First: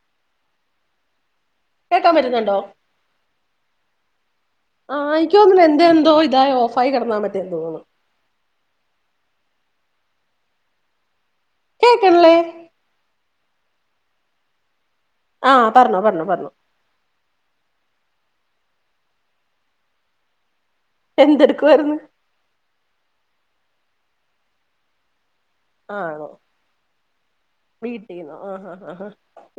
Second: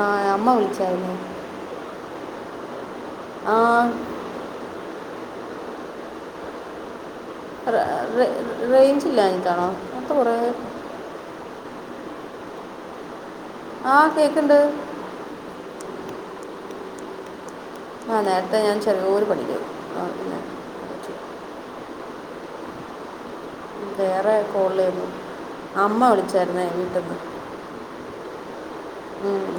ആഹ് അമ്മ വിളിച്ചാരുന്നു കേക്കാൻ പറ്റുന്നുണ്ടോ ആഹ് ആഹ് എനിക്ക് തോന്നണ് എൻ്റെ എന്തോ ഇതായി ഓഫായി കിടന്നാന്ന് റ് റേ റേഞ്ച് ഇല്ലാഞ്ഞിട്ടാണോ നേരത്തെ കൊറേ കേക്ക്ൺല്ലേ ആഹ് കേ‌ക്കി‌ണ്ട് ആഹ് പറഞ്ഞോ പറഞ്ഞോ പറഞ്ഞോ ആഹ് നേരത്തെ ഞാൻ ചെറിയോര് പണീലേനി [unintelligible] എന്തെടുക്കുവായിര്ന്ന് വേറേ കോളിലായ്രുന്നു അമ്മ ആണോ വിളിച്ചാര്ന്നേ വീട്ട്ന്ന് വീട്ടീന്നോ ആഹ് ഹാ ഹാ ഹാ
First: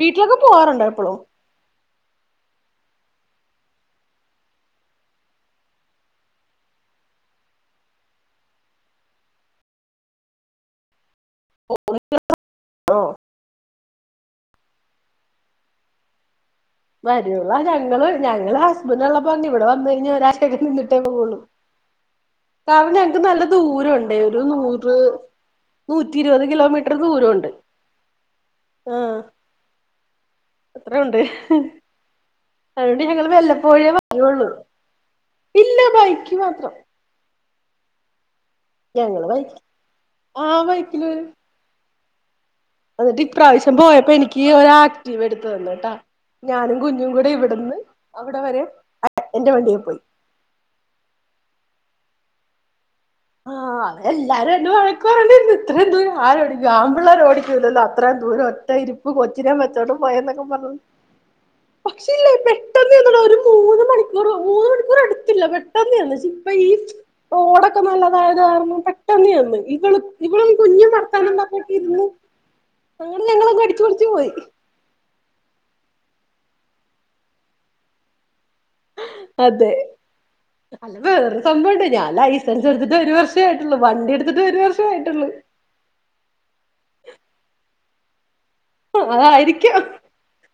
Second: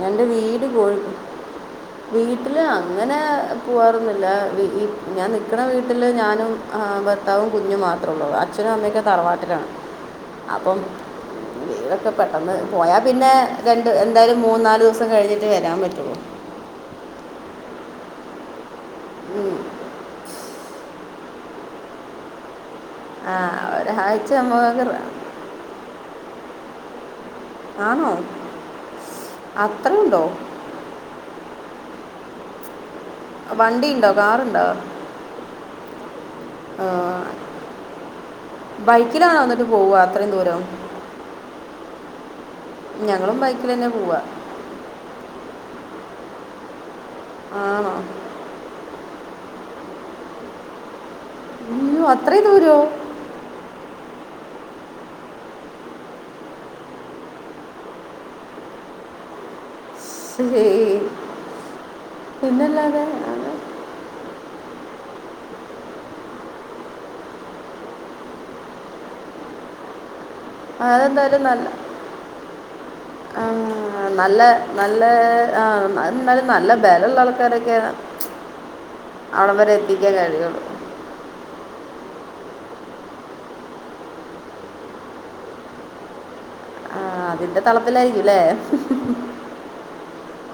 വീട്ടിലൊക്കെ പോവാറുണ്ടോ എപ്പളും. വീട്ടില് അങ്ങനെ പോവാറൊന്നുവില്ല വി ഇ ഞാൻ നിക്കണ വീട്ടില് ഞാനും ആഹ് ഭർത്താവും കുഞ്ഞും മാത്രള്ളൂ അച്ഛനും അമ്മയൊക്കെ തറവാട്ടിലാണ് അപ്പം വീടൊക്കെ പെട്ടെന്ന് പോയാ ഓ പിന്നെ രണ്ട് എന്തായാലും മൂന്നാല് ദിവസം കഴിഞ്ഞിട്ടെ വരാൻ പറ്റുവൊള്ളു. വരൊള്ളു അഹ് ഞങ്ങള് ഞങ്ങള് ഹസ്ബൻന്റൊള്ളപ്പന്ന ഇവിടെ വന്ന് കഴിഞ്ഞ് ഒരാ ഴ്‌ച്ചേക്ക നിന്നിട്ടേ പോവുള്ളൂ കാരണം ഞ ക്ക്‌ ആ, നല്ല ദൂരോണ്ട് ഒരാഴ്ച ഒരു നമുക്ക് നൂറ് റ- നൂറ്റി ഇരുപത് കിലോമീറ്റർ ദൂരോണ്ട്. ആണോ അത്രേയുണ്ടോ അത്രേം ഉണ്ട് അതോണ്ട് ഞങ്ങള് വണ്ടി വല്ലപ്പോഴേ ഉണ്ടോ വരോള്ളു കാറുണ്ടോ ഇല്ല ബൈക്കി മാത്രം. ഞങ്ങള് ബൈക്കിലാണോ ബൈക്കില് എന്നിട്ട് പോവുക അത്രയും ദൂരം ആഹ് ബൈക്കില് വരും അതോണ്ട് ഞങ്ങളും ബൈക്കിൽ ഇപ്രാവശ്യം തന്നെ പോയപ്പോ പോവുക എനിക്ക് ഈ ഒര് ആക്റ്റീവ എടുത്തു തന്നൂട്ടാ ഞാനും കുഞ്ഞും കൂടെ ഇവിടന്ന് ആണോ അ വിടെ വരെ [unintelligible] എന്റെ വണ്ടീ പോയി. അയ്യോ അത്രേ ദൂരോ. ആഹ് അവരെല്ലാരും എന്നെ വഴക്ക്‌ പറഞ്ഞിരുന്നു ഇത്രേം ദൂരം ആരോടിക്കും ആൺ പിള്ളേര് ഓടിക്കൂല്ലല്ലോ അത്രയും ദൂരോ റ്റ ഇരിപ്പ് കൊച്ചിനേം വെച്ചോണ്ട് പോയന്നെക്കെ ശരി പറഞ്ഞു പക്ഷേല്ലേ പെട്ടന്ന് പിന്നല്ലാതെ ഞങ്ങള് ഒരു അത് മൂന്ന് മണി [unintelligible] മൂന്നു മണിക്കൂറെടുത്തില്ല പെട്ടെന്ന് ചെന്ന് ശെ ഇപ്പ ഈ റോഡ ക്കെ നല്ലതായത് കാരണം പെട്ടെന്ന് ചെന്ന് ഈ വെളു ഈ വെളു കുഞ്ഞ് വർത്താനം അതെന്തായാലും നല്ല പറഞ്ഞക്കെ ഇരുന്ന് അങ്ങനെ ഞങ്ങളങ്ങ് അടിച്ചു പൊളിച്ചു പോയി നല്ലേ ആഹ് എന്നാലും എന്നാലും നല്ല ബലൊള്ള ആൾക്കാരൊക്കെ അവ്ടെം അതെ വരെ എത്തിക്കാൻ കഴിഞ്ഞൊള്ളു അല്ല വേറൊരു സംഭവോണ്ടേ ഞാൻ ലൈസൻസ് എടുത്തിട്ട് ഒരു വർഷേ ആയിട്ടുള്ളു വണ്ടി എടുത്തിട്ട് ഒരു വർഷേ ആയിട്ടുള്ളു. ആഹ് അതിന്റെ തെളപ്പിലായിരിക്കുല്ലേ [unintelligible] അത് ആയിരിക്കാം.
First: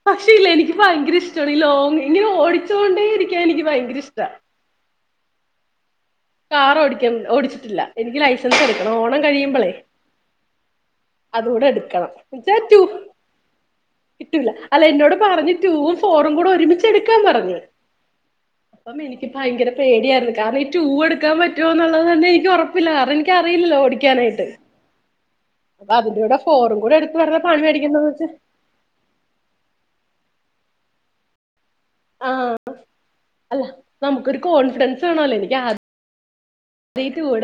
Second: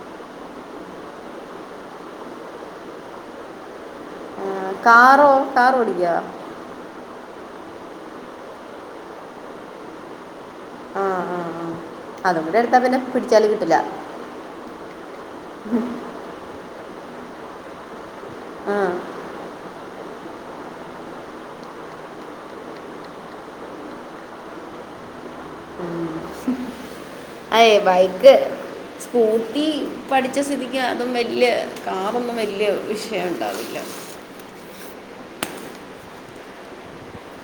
പക്ഷേ ഇല്ലേ എനിക്ക് ഭയങ്കര ഇഷ്ട്ടാണ് ഈ ലോങ് ഇങ്ങനെ ഓടിച്ചോണ്ടേ ഇരിക്കാൻ എനിക്ക് ഭയങ്കര ഇഷ്ട്ടാ. ആഹ് കാറോ കാറ് ഓടിക്കോ. കാർ ഓടിക്ക ഓടിച്ചിട്ടില്ല എനിക്ക് ലൈസൻസ് എടുക്കണം ഓണം കഴിയുമ്പളേ ആ ആ ആ. അതൂടെ എടുക്കണം അതും എന്ന്ച്ചാ കൂടെ ടൂ എടുത്താൽ പിന്നെ പിടിച്ചാൽ കിട്ടില്ല കിട്ടൂല അല്ല എന്നോട് പറഞ്ഞ് ടൂവും ഫോറും ങ്കുട ഒരുമിച്ച് എടുക്കാൻ പറഞ്ഞ് അപ്പം എനിക്ക് ഭയങ്കര പേടിയായിരുന്നു കാരണം ഈ ടൂ എടു ക്കാൻ പറ്റുവോ എന്നുള്ളത് തന്നെ എനിക്ക് ഒറപ്പില്ല കാരണം എനിക്കറിയില്ലല്ലോ ഓടിക്കാനായിട്ട് അപ്പൊ അതും ങ്കുട ഫോറും ങ്കുട എടുത്ത് വെറുതെ പണി അയ് മേടിക്കണ്ടന്ന് വെച്ച് ബൈക്ക് സ്കൂട്ടി പഠിച്ച സ്ഥിതിക്ക് അതും വല്യ കാറൊന്നും വല്ല്യ വിഷയം ഒണ്ടാവില്ല. [unintelligible] ഒരു കോൺഫിഡൻസ് വേണല്ലോ എനിക്ക് ആ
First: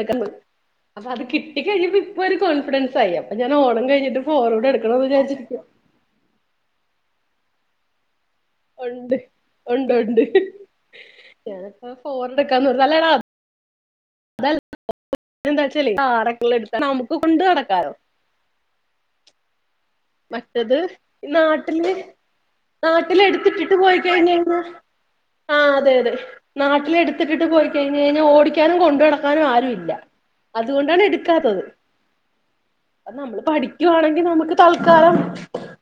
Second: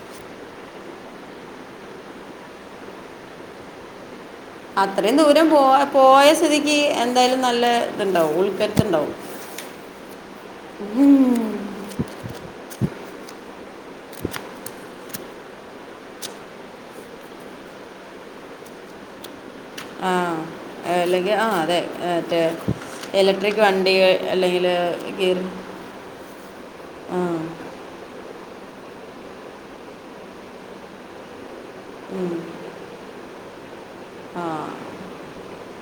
[unintelligible] അപ്പ അത് കിട്ടി കഴിഞ്ഞപ്പോ ഇപ്പ ഒരു കോൻഫിഡൻസായി അപ്പ ഞാന് ഓണം കഴിഞ്ഞിട്ട് ഫോറൂടെ എടുക്കണോന്ന് അത്രയും ദൂരം വിചാരിച്ചിരിക്കാ പോ പോയ സ്ഥിതിക്ക് എന്തായാലും നല്ല ഇത്ണ്ടാവും ഓൽ ഒണ്ട് ഒണ്ട് ഒണ്ട് ഞാനിപ്പോ ഫോർ എടുക്കാന്ന് [unintelligible] [unintelligible] എന്താച്ചാലേ [unintelligible] നമുക്ക് കൊണ്ട് നടക്കാലോ ആഹ് മറ്റത് അത് അല്ലെങ്കി ആഹ് അതെ മറ്റേ നാട്ടിൽ ഇലക്ട്രിക് എടുത്തിട്ടിട്ട് വണ്ടി പോയി കഴിഞ്ഞു കഴിഞ്ഞാൽ അല്ലെങ്കിൽ ഗിയർ ആഹ് അതെ അതെ നാട്ടില് ആ എടുത്തിട്ടിട്ട് പോയി കഴിഞ്ഞ് കഴിഞ്ഞാ ഓടിക്കാനും കൊണ്ട് നടക്കാനും ആരും ഇല്ല അതു കൊണ്ടാണ് എടുക്കാത്തത് ഉം അത് നമ്മള് പഠിക്കുവാണെങ്കി നമുക്ക് തൽക്കാലം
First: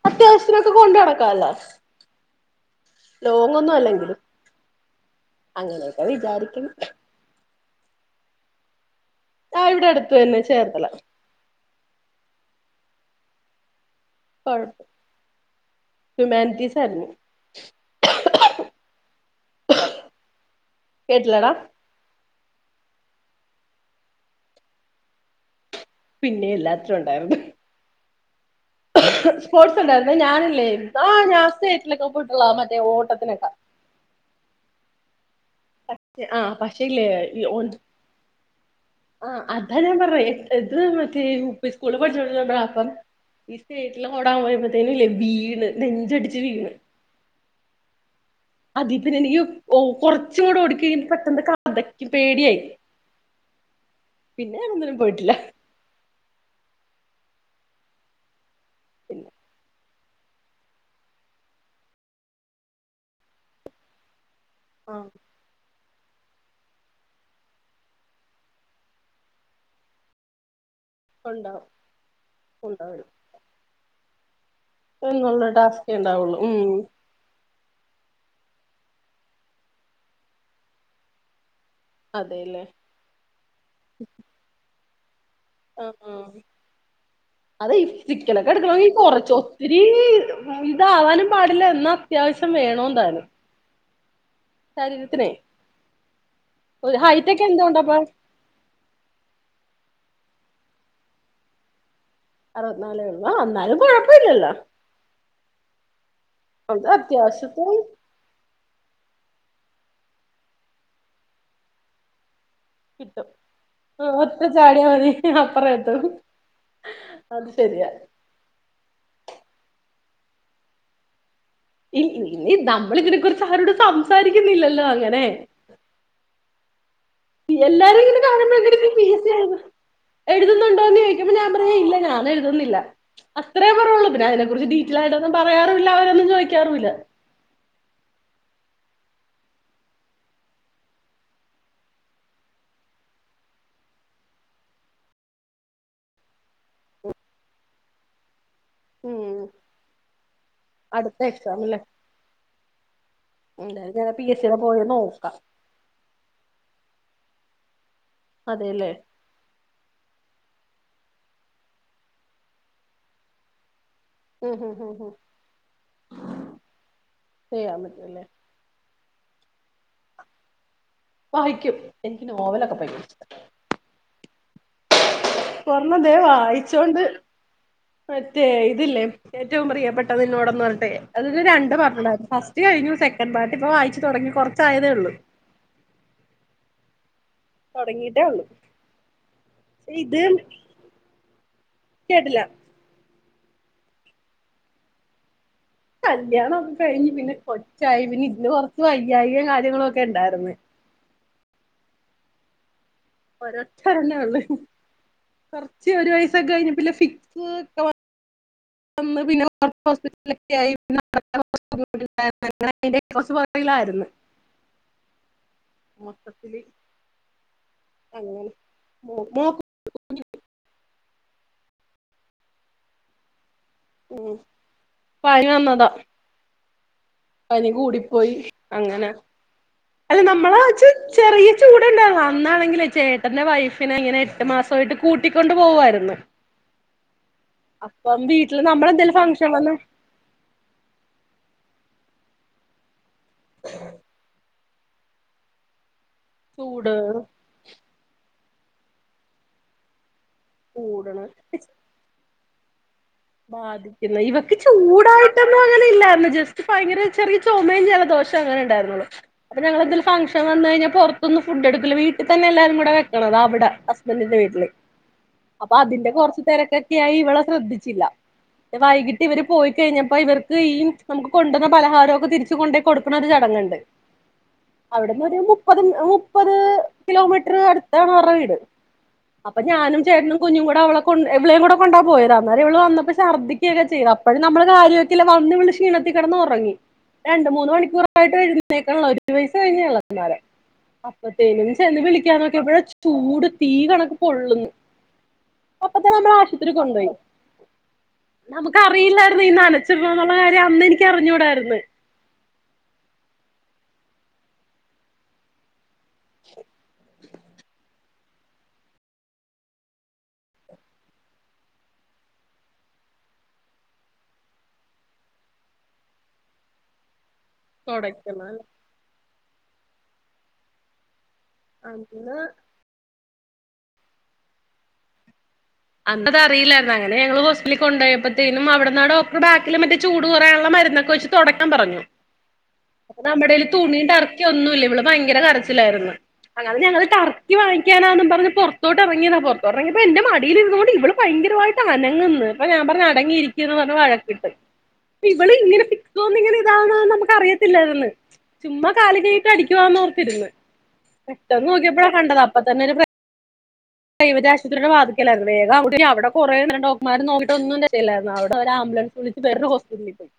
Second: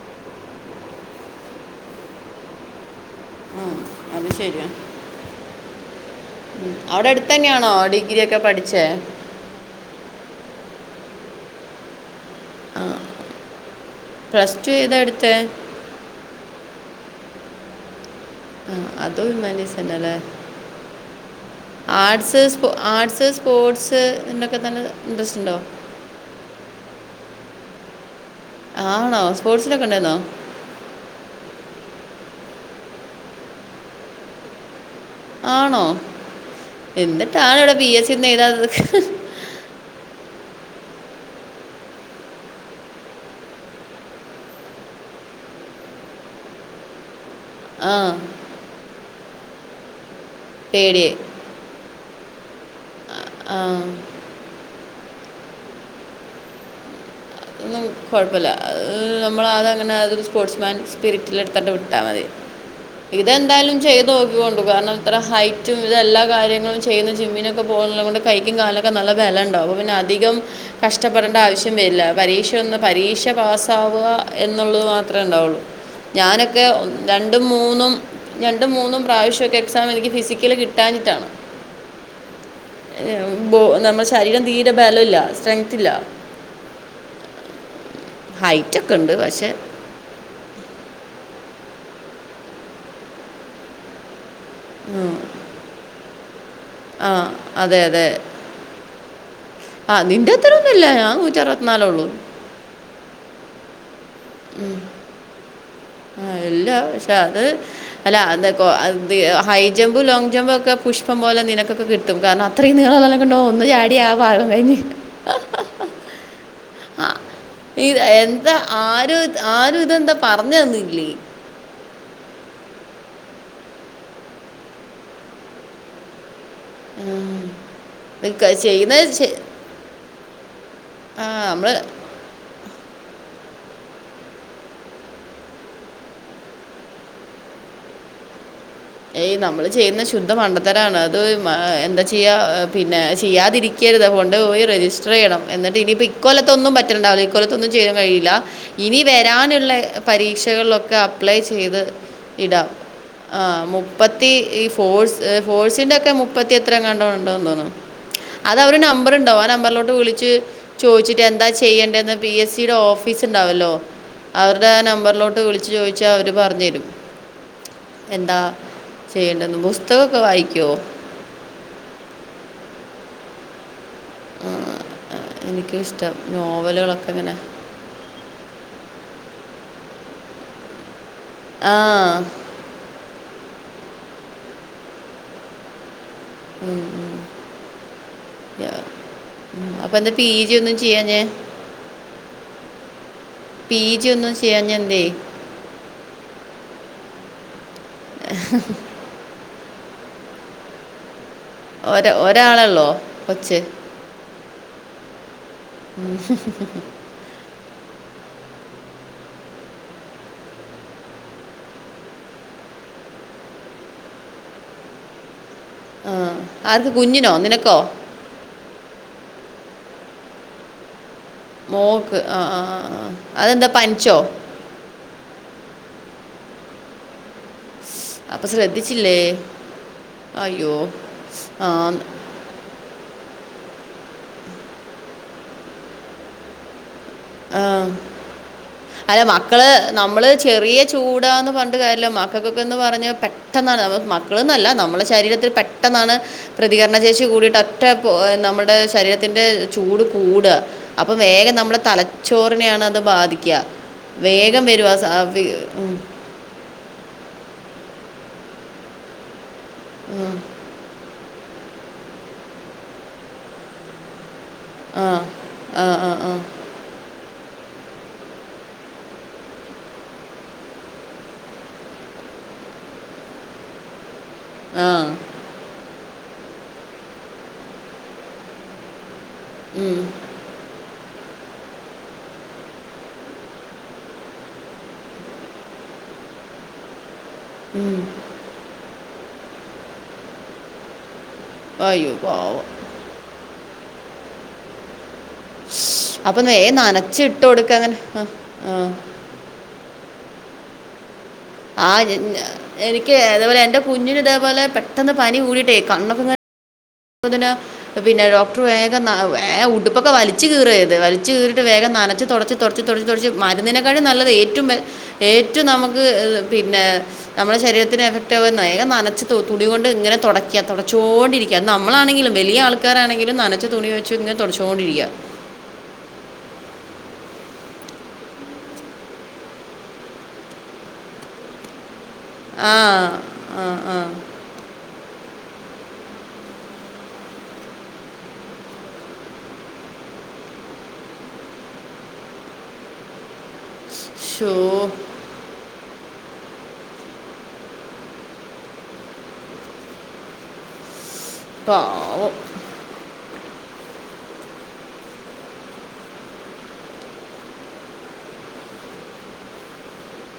അത്യാവശ്യത്തിനൊക്കെ കൊണ്ട് നടക്കാല്ലോ ആ, ലോങ്ങൊന്നും അല്ലെങ്കിലും അത് ശരിയാ അങ്ങനെയൊക്കെ വിചാരിക്കണ് ഉം. അവിടെ അടുത്ത് തന്നെയാണോ ഡിഗ്രി ഒക്കെ പഠിച്ചേ ആഹ് ഇവിടെ അടുത്തു തന്നെ ചേർത്തല ആഹ് പ്ലസ് ടു ഏതാ എടുത്തെ ഹ്യുമാനിറ്റീസ് ആരുന്നു ആഹ് അതും ഹ്യുമാനിറ്റീസ് തന്നല്ലേ കേട്ടില്ലടാ ആർട്സ് സ്പോ ആർട്സ് സ്പോർട്സ് ഇണ്ടൊക്കെ തന്നെ ഇൻട്രസ്റ്റ് ഉണ്ടോ പിന്നെ എല്ലാത്തിലും ഒണ്ടായിരുന്നു ആണോ സ്പോർട്സ് സ്പോർട്സിലൊക്കെ ഒണ്ടായിരുന്നു ഉണ്ടായിരുന്നോ ഞാനില്ലേ ആഹ് ഞാൻ സ്റ്റേറ്റിലൊക്കെ പോയിട്ടുള്ളതാ മറ്റേ ഓട്ടത്തിനക്ക ആണോ ആ പക്ഷേ ഇല്ലേ എന്നിട്ടാണോ ഇവിടെ പി എസ് സി ഒന്നും എഴുതാതെ നിക്ക് ആഹ് അതാ ഞാൻ പറഞ്ഞെ ഇത് മറ്റേ യു പി സ്കൂളിൽ പഠിച്ചോടപ്പളാ ഈ സ്റ്റേറ്റില ഓടാൻ പോയ്പത്തേകും ഇല്ലേ വീണ് നെഞ്ചടിച്ച് വീണ് ആഹ് അത പിന്നെ എനിക്ക് കൊറ കൊറച്ച് കൂടെ ഓടിക്ക പേടി പെട്ടന്ന് കെതക്കും പേടിയായി ആ, പിന്നെ ഞാൻ ഒന്നിനും പോയിട്ടില്ല ഉം കുഴപ്പമില്ല പിന്നെ നമ്മള അതങ്ങനെ അത് സ്പോർട്സ്മാൻ സ്പിരിറ്റിൽ എടുത്ത വിട്ടാൽ മതി ഇതെന്തായാലും ചെയ്ത ചെയ്തു നോക്കിക്കോളൂ ആ കാരണം ഇത്ര ഹൈ ചറ്റും ഇത എല്ലാ കാര്യങ്ങളും ചെയ്യുന്നു ജിമ്മിനൊക്കെ പോക കൊണ്ട് കൈക്കും കാലൊക്കെ നല്ല ബലം ഉണ്ടാവും അപ്പം പിന്നെ അധികം കഷ്ടപ്പെടേണ്ട ഉണ്ടാവും ആവശ്യം വരില്ല പരീക്ഷ ഒന്ന് ഉണ്ടാവും പരീക്ഷ പാസ ആവുക എന്നുള്ളത് മാത്രമേ എന്നുള്ള ഉണ്ടാവുള്ളൂ ടാസ്കേ ഉണ്ടാവുള്ളൂ ഉം ഞാനൊക്കെ രണ്ടും മൂന്നും രണ്ടും മൂന്നും പ്രാവശ്യമൊക്കെ എക്സാം എനിക്ക് ഫിസിക്കൽ കിട്ടാഞ്ഞിട്ടാണ് അതെല്ലേ നമ്മുടെ ശരീരം തീരെ ബലമില്ല സ്ട്രെങ്ത്ത് ആ ഇല്ല ആ അതെ ഈ ഫിസിക്കൽ ഒക്കെ ഹൈറ്റ് എടുക്കണമെങ്കിൽ ഉണ്ട് കുറച്ച് പക്ഷെ ഒത്തിരി ഈ ഇതാവാനും പാടില്ല എന്നാ അത്യാവശ്യം വേണന്താലും [inaudible] ശരീരത്തിനെ ഒരു ആഹ് ഹൈറ്റ് ഒക്കെ അതെ എന്തുകൊണ്ടപ്പ അതെ ആഹ് നിന്റെ അത്ര ഒന്നുമില്ല ഞാൻ നൂറ്റ അറുപത്തിനാലേ ഉള്ളൂ അറുപത്തിനാല് ഉള്ള എന്നാലും കുഴപ്പമില്ലല്ലോ ആഹ് ഇല്ല അത് പക്ഷെ അത് അത്യാവശ്യത്തിന് അല്ല അത് ഹൈ ജമ്പ് ലോങ്ങ് ജമ്പും ഒക്കെ പുഷ്പം പോലെ നിനക്കൊക്കെ കിട്ടും ട്ടും കാരണം അത്രയും നീള കിട്ടും വല്ലൊക്കെണ്ടോ ഒന്ന് ചാടിയ ആഹ് പാ കഴിഞ്ഞ് അത്രേന്നെ ഈ എന്താ ആഹ് ആരും ഇതെന്താ പറഞ്ഞന്നില്ലേ ഇ നമ്മള ഇതിനെക്കുറിച്ച് ആരോട് സംസാരിക്കുന്നില്ലല്ലോ അങ്ങനെ ഉം. എല്ലാരും ഇങ്ങനെ ഇത് ക- കാണുമ്പോ ചെയ്യുന്നത് ശ- എഴുതുന്നുണ്ടോ എന്ന് ആ ചോദിക്കുമ്പോ ഞാൻ പറയാ നമ്മൾ ഇല്ല ഞാൻ എഴുതുന്നില്ല അത്രേ പറയൽ ഇല്ലു പിന്നെ അതിനെ കുറിച്ച് ഡീറ്റെയിൽ ആയിട്ടൊന്നും പറയാറില്ല അവരൊന്നും ചോദിക്കാറുമില്ല ഏയ് നമ്മൾ ചെയ്യുന്ന ശുദ്ധ മണ്ടത്തരാണ് അത് എന്താ ചെയ്യാ പിന്നെ ചെയ്യാതിരിക്ക രുത് കൊണ്ട് പോയി രജിസ്റ്റർ ചെയ്യണം എന്നിട്ട് ഇനിപ്പോ ഇക്കൊലത്തൊന്നുണ്ടാവില്ല ഇക്കലത്തൊന്നും ചെയ്യാൻ കഴിയില്ല ഇനി ഉം വരാനുള്ള പരീക്ഷകളിലൊക്കെ അടുത്ത അപ്ലൈ എക്സാം അല്ലേ ചെയ്ത് ഇടാം എന്തായാലും ഞാൻ പി മുപ്പത്തി എസ് സിയുടെ ഈ പോയി ഫോഴ്സ് നോക്കാം ഫോഴ്സിന്റെ ഒക്കെ ഇപ്പത്തി എത്രങ്ങണ്ടോ ഉണ്ടോന്ന് തോന്നും അത് അവരു അതെല്ലേ നമ്പറുണ്ടാവും ആഹ് നമ്പറിലോട്ട് വിളിച്ച് ചോദിച്ചിട്ട് എന്താ ചെയ്യണ്ടന്ന് പി എസ് സിയുടെ ഓഫീസ് ഉണ്ടാവല്ലോ ഉം അവരുടെ ഉം ആഹ് ഉം ഉം നമ്പറിലോട്ട് വിളിച്ചു ചോദിച്ചാ അവര് പറഞ്ഞു തരും ചെയ്യാൻ പറ്റും അല്ലേ എന്താ ചെയ്യണ്ടുന്നു പുസ്തകമൊക്കെ വായിക്കുവോ വായിക്കും എനക്ക് നോവലൊക്കെ ഭയങ്കര ഇഷ്ടാ ഒരെണ്ണം എനിക്കിഷ്ടം ദേ വായിച്ചോണ്ട് നോവലുകളൊക്കെ എങ്ങനെ മറ്റേ ഇതില്ലേ ഏറ്റവും പ്രിയപ്പെട്ടത് നിന്നോടന്ന് പറഞ്ഞട്ടെ അതില് ആ രണ്ട് പാർട്ട് ഇ കഴിഞ്ഞു സെക്കൻഡ് പാർട്ടിപ്പോൾ വായിച്ച് തുടങ്ങി കുറച്ചായതേള്ളൂ ഉം തുടങ്ങിയിട്ടേ ഉള്ളൂ ഉം അപ്പൊ എന്താ ഇത് പി ജി ഒന്നും ചെയ്യാഞാ കേട്ടില്ല പീജി ഒന്നും ചെയ്യാഞ്ഞ എന്തേ കല്യാണം ഒക്ക കഴിഞ്ഞ് പിന്നെ കൊച്ചായി പിന്നെ ഇതിന് കൊറച്ച് വയ്യായിയും കാര്യങ്ങളും ഒക്കെ ഉണ്ടായിന്ന് ഒരാ ഒരാളല്ലോ കൊച്ച് ഒരൊറ്റൊരെണ്ണ ഉള്ളൂ കൊറച്ച് ഒരു വയസ്സൊക്കെ കഴിഞ്ഞപ്പെ ഫിക് സ് പിന്നെ [unintelligible] [unintelligible] കൊർച്ച് പൊറകിലായിര്ന്ന് ആഹ് ആർക്ക് കുഞ്ഞിനോ നിനക്കോ അങ്ങെനെ [unintelligible] മോക്ക് ആഹ് ആഹ് ആഹ് ആഹ് അതെന്താ പൻ ഉം പനി വന്നതാ പനി കൂടിപ്പോയി അപ്പം അങ്ങനെ ശ്രദ്ധിച്ചില്ലേ അല്ല നമ്മളെ അയ്യോ കൊച്ച് ചെറിയ ആ ചൂടേണ്ടായ്ര്ന്ന് അ അന്നാണെങ്കിലേ ചേട്ടെന്റെ വൈഫിനെ ഇങ്ങെനെ എട്ട് മാസാവായിട്ട് കൂട്ടിക്കൊണ്ട് പോവായ്ര്ന്ന് ആ അപ്പം വീട്ടില് നമ്മെളെന്തേലും അല്ല ഫംഗ്‌ഷം മക്കള് വന്നാ നമ്മള് ചെറിയ ചൂടാന്ന് പർഞ്ഞ്ട്ട് കാര്യല്ല മക്കൾക്കൊക്കെന്ന് പറഞ്ഞാ പെട്ടെന്നാണ് [unintelligible] മക്കള്ന്നല്ല നമ്മെളെ ശരീരത്തിൽ പെട്ടെന്നാണ് ചൂട് പ്രതികരണ ശേഷി കൂടിയിട്ട ട്ട പൊ നമ്മെടെ ശരീരത്തിന്റെ ചൂട് കൂടാ അപ്പൊ കൂടണ് വേഗം നമ്മെടെ തല ചോറിനെയാണ് അത് ബാധി ബാധിക്കുന്നെ ഇവക്ക് വി- ചൂടായിട്ടൊന്നും അങ്ങെനെ ഉം. ഇല്ലാര്ന്നു ജെസ് റ്റ് ഭയെങ്കെരെ ചെറിയ ചൊമെയും ജലദോഷവും അങ്ങെനെ ണ്ടായ്ര്ന്നാെള്ളു അപ്പൊ ഞങ്ങളെന്തേലും ഫങ്ഷൻ വന്ന് കഴിഞ്ഞാ പാെർ ത്തൊന്നും ഫുഡ്ഡെടുക്കുല്ല വീട്ട് തന്നെ എല്ലാരും കൂടെ വെക്ക്ണം താ അവിടാ ഹസ്ബന്റിന്റെ വീട്ടില് ആ അപ്പൊ ആ അതിന്റെ ആ കൊർച്ച് ആ തെരെക്കെക്കെ ആയി ഇവെളെ ശ്രദ്ധിച്ചില്ല ന്നെ വൈകിട്ട് ഇവര് പോയി കഴിഞ്ഞപ്പോ ഇവർക്ക് ഈ നമുക്ക് കൊണ്ടുവന്ന പലഹാരവാെക്കെ തിരിച്ചു കൊണ്ടാേയ് കൊട്ക്ക്ണൊര് ചടങ്ങ്ണ്ട് ഉ അവിടുന്നാെര് മുപ്പത് മുപ്പത് കിലോമീറ്റർ അട്ത്താണ് അവറ്ടെ വീട് അപ്പൊ ഞാനും ചേട്ടെനും കുഞ്ഞും കൂടെ അവളെ കൊൺ ഇവളെയും കൂടെ കൊണ്ടാ പോയെത് അന്നേരം ഇവെള് വന്നപ്പോ ചർദിക്കെയെക്കെ ചെയ്തു അപ്പഴും നമ്മള് കാര്യമാക്കീല്ലാ വന്ന് വള് ക്ഷീണത്തി കെടന്നാെറങ്ങി രണ്ട് മൂന്ന് മണിക്കൂറായിട്ടും എഴ്ന്നേക്ക്ണ്ല്ല ഒരു വയസ് കഴിഞ്ഞ് അപസ്മാരം അപ്പത്തേനും ചെന്ന് അയ്യോ വിളിക്കാൻ പാവം നോക്കിയപ്പഴാ ചൂട് തീ കണക്ക് പൊള്ള്ന്ന് അപ്പം വേം നനച്ച് ഇട്ട് കൊട്ക്കങ്ങെനെ നമുക്ക് അറിയില്ലായ്ര്ന്നു ഈ നനച്ച്ടണംന്നുള്ള കാര്യം അന്നെനിക്കറിഞ്ഞൂടായ്ര്ന്ന് ആഹ് എനിക്ക് അതേപോലെ എന്റെ കുഞ്ഞിന് ഇതേപോലെ പെട്ടെന്ന് പനി കൂടിയിട്ടേ കണ്ണാെക്കെങ്ങെ ശരി പ്പതിന് പിന്നെ ഡോക്ടർ വേഗം ന വേം ഉട്പ്പൊക്കെ വലിച്ച് കീറായ്തെ വലിച്ച് കീറിട്ട് വേഗം നനച്ച് താെടെച്ച് താെടെച്ച് താെടെച്ച് താെടെച്ച് മരുന്നിനെക്കാൾലും നല്ലെത് ഏറ്റവും ബെ ഏറ്റവും നമക്ക് പിന്നെ നമ്മളെ ശരീത്തിന് എഫെക്റ്റാവ തുടയ്ക്കണം വേഗം നനച്ച് തു തുണികൊണ്ട് ഇങ്ങെനെ താെടെക്ക്യ താെടച്ചാേണ്ടിരിക്ക്യാ നമ്മളാണെങ്കിലും അന്ന് വെലിയ ആൾക്കാരാണെങ്കിലും നനച്ച തുണി വെച്ച് ഇങ്ങെനെ താെടച്ചോണ്ടിരിക്ക്യാ അത് അറിയില്ലായിര്ന്നു അങ്ങെനെ ഞങ്ങള് ഹോസ്പിലി കൊണ്ടയപ്പത്തേനും അവിട് ന്നാ ഡാേക്ട്‌റ് ബാക്കില് മറ്റേ ചൂട് കാെറയാൻള്ള മര്ന്നൊക്കെ വെച്ച് തൊടക്കാൻ പറഞ്ഞു നമ്മടേല് തുണിണ്ടാർ ഒന്നുല്ല ഇവള് ഭയെങ്കെര കരച്ചിലായിര്ന്ന് അങ്ങെനെ ഞങ്ങള് ടർക്കി വങ്ങിക്കാനാന്നും പർഞ്ഞ് പാെർത്തോട്ടെറെങ്ങിയതാ പാെർത്തോട്ടെറെങ്ങിയപ്പോ എന്റെ മ ടീല് ഇര്ന്നോണ്ട് ഇവെള് ഭയങ്കരവായിട്ട് അനങ്ങ്ന്ന് അപ്പൊ ഞാൻ പറഞ്ഞ് അടങ്ങിയിരിക്ക്ന്ന് പർഞ്ഞ് വഴക്കിട്ട് ഷോ ഇവള് ഇങ്ങെനെ ഫിക്സ്കോമിങ്ങെനെ ഇതാണ്ന്ന് നമുക്ക് അറിയത്തില്ലായിര്ന്ന് ചുമ്മാ കാല് കയ്യിട്ട് അടിക്കുവാന്നാേർത്തിര്ന്ന് പെട്ടെന്ന് നോക്കിയപ്പഴാ പാവം കണ്ടത് അപ്പ തന്നെ ഒര് പ്രെ പ്രെയ്വെറ്റ് ആശുപത്രിടെ വാത്ക്കലായ്ര്ന്നു വേഗം അവിടെ കൊറേ നേരം ഡോക്ടർമാർ നോക്കീട്ടാെന്നും [unintelligible] ല്ലായ്ര്ന്നു അവിടെ ഒരാബുലൻസ് വിളിച്ച് വേറാെര് ഹോസ്പിറ്റലിൽ പോയി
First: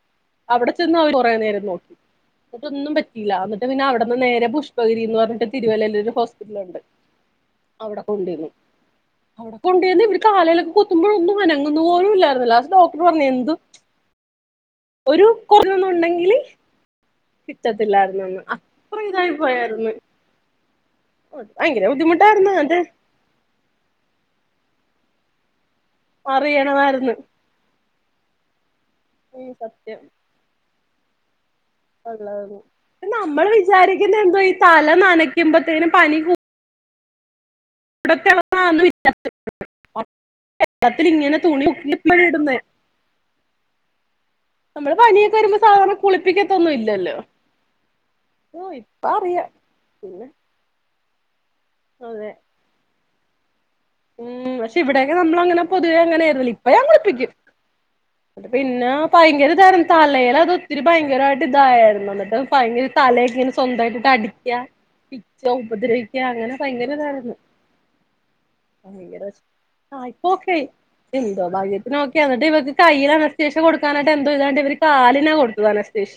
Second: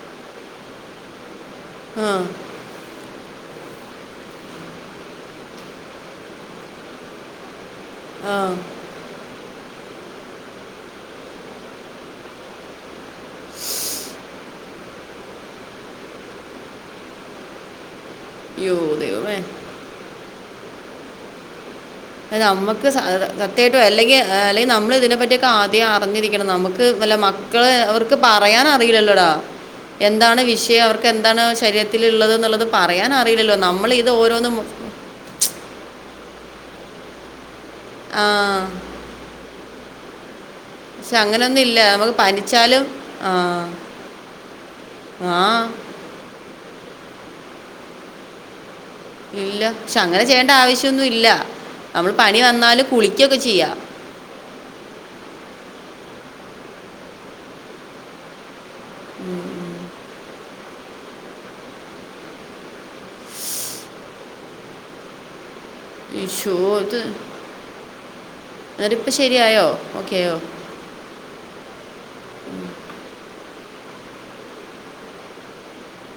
അവിടെ ചെന്ന് അവ കാെറേ നേരം നോക്കി ആഹ് ന്നട്ടൊന്നും പറ്റയില്ല അന്നിട്ട് പിന്നെ അവിടന്ന് നേരെ പുഷ്പഗിരീന്ന് പർഞ്ഞിട്ട് തിര്‌വല്ലേലൊരു ഹോസ്പിറ്റലുണ്ട് അവിടെ കൊണ്ട് ചെന്നു അവിടെ കൊണ്ട് ചെന്ന് ഇവെര് കാലേലൊക്കെ കുത്തുമ്പോഴാെന്നും അനങ്ങുന്നു പോലും ഇല്ലായിര്ന്നു ലാസ്റ്റ് ഡോക്ടറ് പറഞ്ഞ് എന്ത് ഒരു കൊറൊഞ്ഞൊന്നുണ്ടെങ്കില് കിട്ടത്തില്ലായിരുന്നൂന്ന് യോ അത്ര ഇതായി ദൈവമേ പോയായിര്ന്ന് ഭയെങ്കെരെ ബുദ്ധിമു നമ്മക്ക് സ സത്യായിട്ടും അല്ലെങ്കി അല്ലെങ്കി നമ്മള് ഇതിനെ പറ്റ്യൊക്കെ ആദ്യേ അന ർഞ്ഞിരിക്കണം നമ്ക്ക് അറിയണമായിരുന്നു വല്ല മ ക്കള് അവർക്ക് പറയൻറിയില്ലല്ലോടാ? ഉം സത്യം എന്താണ് വിഷയം? അവർക്ക് എന്താണ് ശരീര- ത്തിലുള്ളത് ഉള്ളത് എന്നുള്ളത് പറയാൻ അറിയില്ലല്ലോ? നമ്മൾ ഇത് ഓരോന്നും നനക്കുമ്പതീനും പനി കൂ ആ ഇവിടെത്തെന്നാന്ന് വി വെള്ളത്തിൽ പക്ഷെ ഇങ്ങനെ അങ്ങനെയൊന്നും തുണി ഇല്ല നമുക്ക് ഉക്കപ്പോഴ ഇടുന്നെ. പനിച്ചാലും ആ നമ്മള് പനിയൊക്കെ ആ വരുമ്പോ സാധാരണ കുളിപ്പിക്കത്തൊന്നും ഇല്ലല്ലോ? അറിയാം ഇല്ല, പക്ഷെ അങ്ങനെ പിന്നെ ചെയ്യേണ്ട ആവശ്യന്നുല്ല. നമ്മള് അതെ പനി വന്നല് കുളിക്കൊക്കെ ചെയ്യാം. ഉം പക്ഷെ ഇവിയൊക്കെ നമ്മള അങ്ങനെ പൊതുവേ അങ്ങനെ ആരുന്നില്ലെ, ഇപ്പൊ ഞൻ കുളി പ്പിക്കും. പിന്നെ ഭയങ്കര ധാര തലയിൽ അത് ഒത്തിരി ഭയങ്കരമായിട്ട് ഇതായായിരുന്നു. എന്നിട്ട് ഭയങ്കര തലയൊക്കെ ഇങ്ങനെ സ്വന്തായിട്ട് അടിക്കുക. ഉപദ്രഹിക്കുക അങ്ങനെ ഇഷോ ഇത് ഭയങ്കരതായിരുന്നു. ആ എന്നിട്ടിപ്പോൾ ശരിയായോ ആഹ് ഇപ്പൊ ഓക്കെയോ ഒകെ ആയി. എന്തോ ഭാഗ്യത്തി ഓക്ക, എന്നിട്ട് ഇവർക്ക് കയ്യിൽ അനസ്തേഷ കൊടുക്കാനായിട്ട് എന്തോ ഇതാണ്ട് ഇവ കാലിനാ കൊടുത്തത് അനസ്തേഷ.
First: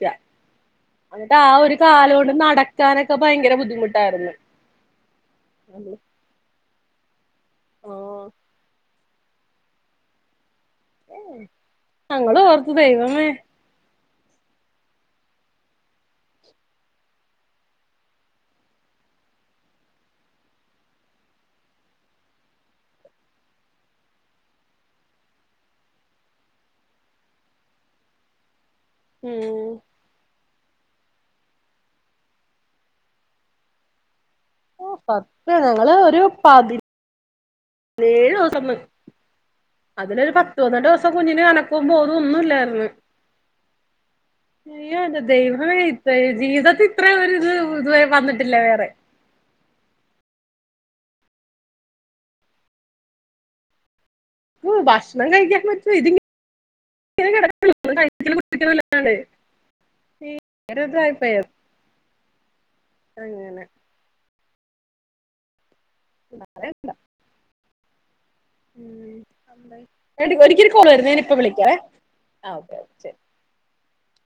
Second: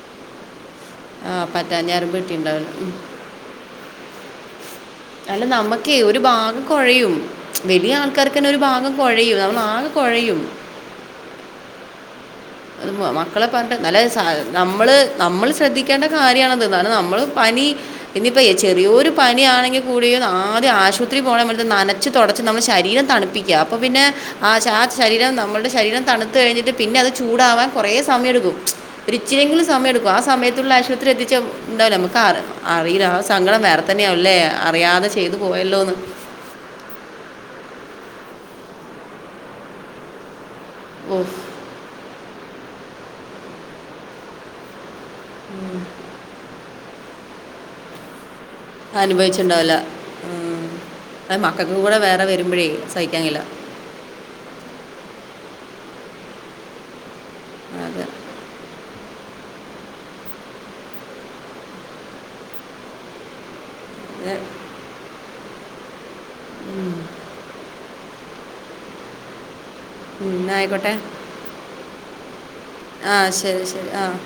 എന്നിട്ട് ആ ഒരു പറ്റാഞ്ഞാരമ്പ് കാലോണ്ട് കിട്ടിയിട്ടുണ്ടാവില്ല നടക്കാനൊക്കെ ഭയങ്കര ബുദ്ധിമുട്ടായിരുന്നു. അല്ല നമ്മക്കേ ഒരു ഭാഗം കുഴയും വലിയ ആഹ് ആൾക്കാർക്ക് തന്നെ ഒരു ഭാഗം കുഴയും നമ്മള ആകെ കുഴയും. ഞങ്ങള് വർ അത് മക്കളെ ന്നാലും അത് നമ്മള് നമ്മൾ ശ്രദ്ധിക്കേണ്ട കാര്യണത്, നമ്മള് പനി ഇനിയിപ്പോ ചെറിയൊരു പണിയണെങ്കി കൂടി ആദ്യം ആശുപത്രിൽ പോകണ സമയത്ത്, നനച്ചു തുടച്ച് നമ്മുടെ ശരീരം തണുപ്പി പ്പിക്കുക, പിന്നെ ആ ആ ശരീരം നമ്മുടെ ശരിരം തണു കഴിഞ്ഞിട്ട് പിന്നെ അത് ചൂടാവാൻ കുറെ സമയടുക്കും, ഒരിച്ചിരിങ്കിലും ഉം സമയെടുക്കും. ആ സമയത്തുള്ള ആശുപത്രി അത്ര എത്തിച്ച ഉണ്ടാവില്ല നമുക്ക് അറിയില്ല ആ സങ്കടം വേറെതെന്നെ തന്നെയ ആവല്ലേ? അറിയാതെ ചെയ്തു പോയല്ലോന്ന്. ഉപ്പാദി ഏഴ് ദിവസംന്ന്, അതിനൊരു പത്ത് പന്ത്രണ്ട് ദിവസം ഓ കുഞ്ഞിന് അന ഇപ്പ പോതും ഒന്നുല്ലായിരുന്നു. ദൈവമേ, ജീവിതത്തി ഇത്ര ഒര് ഇത് ഇതുവരെ വന്നിട്ടില്ല വേറെ അനുഭവിച്ചിണ്ടാവില്ല. മക്കൾക്ക് കൂടെ വേറെ വരുമ്പോഴേ സഹിക്കാൻ കഴിയില്ല. ഹു ഭക്ഷണം കഴിക്കാൻ പറ്റ അത് ഇ [unintelligible] അങ്ങനെ. ഏ, ഉം ഉം, ടി എന്നാ ഒരിക്കരു കോൾ ആയിക്കോട്ടെ വരുന്നു ഞാനിപ്പ വിളിക്കേവെ ഓ ഓക്ക ശരി അ ശരി ആഹ്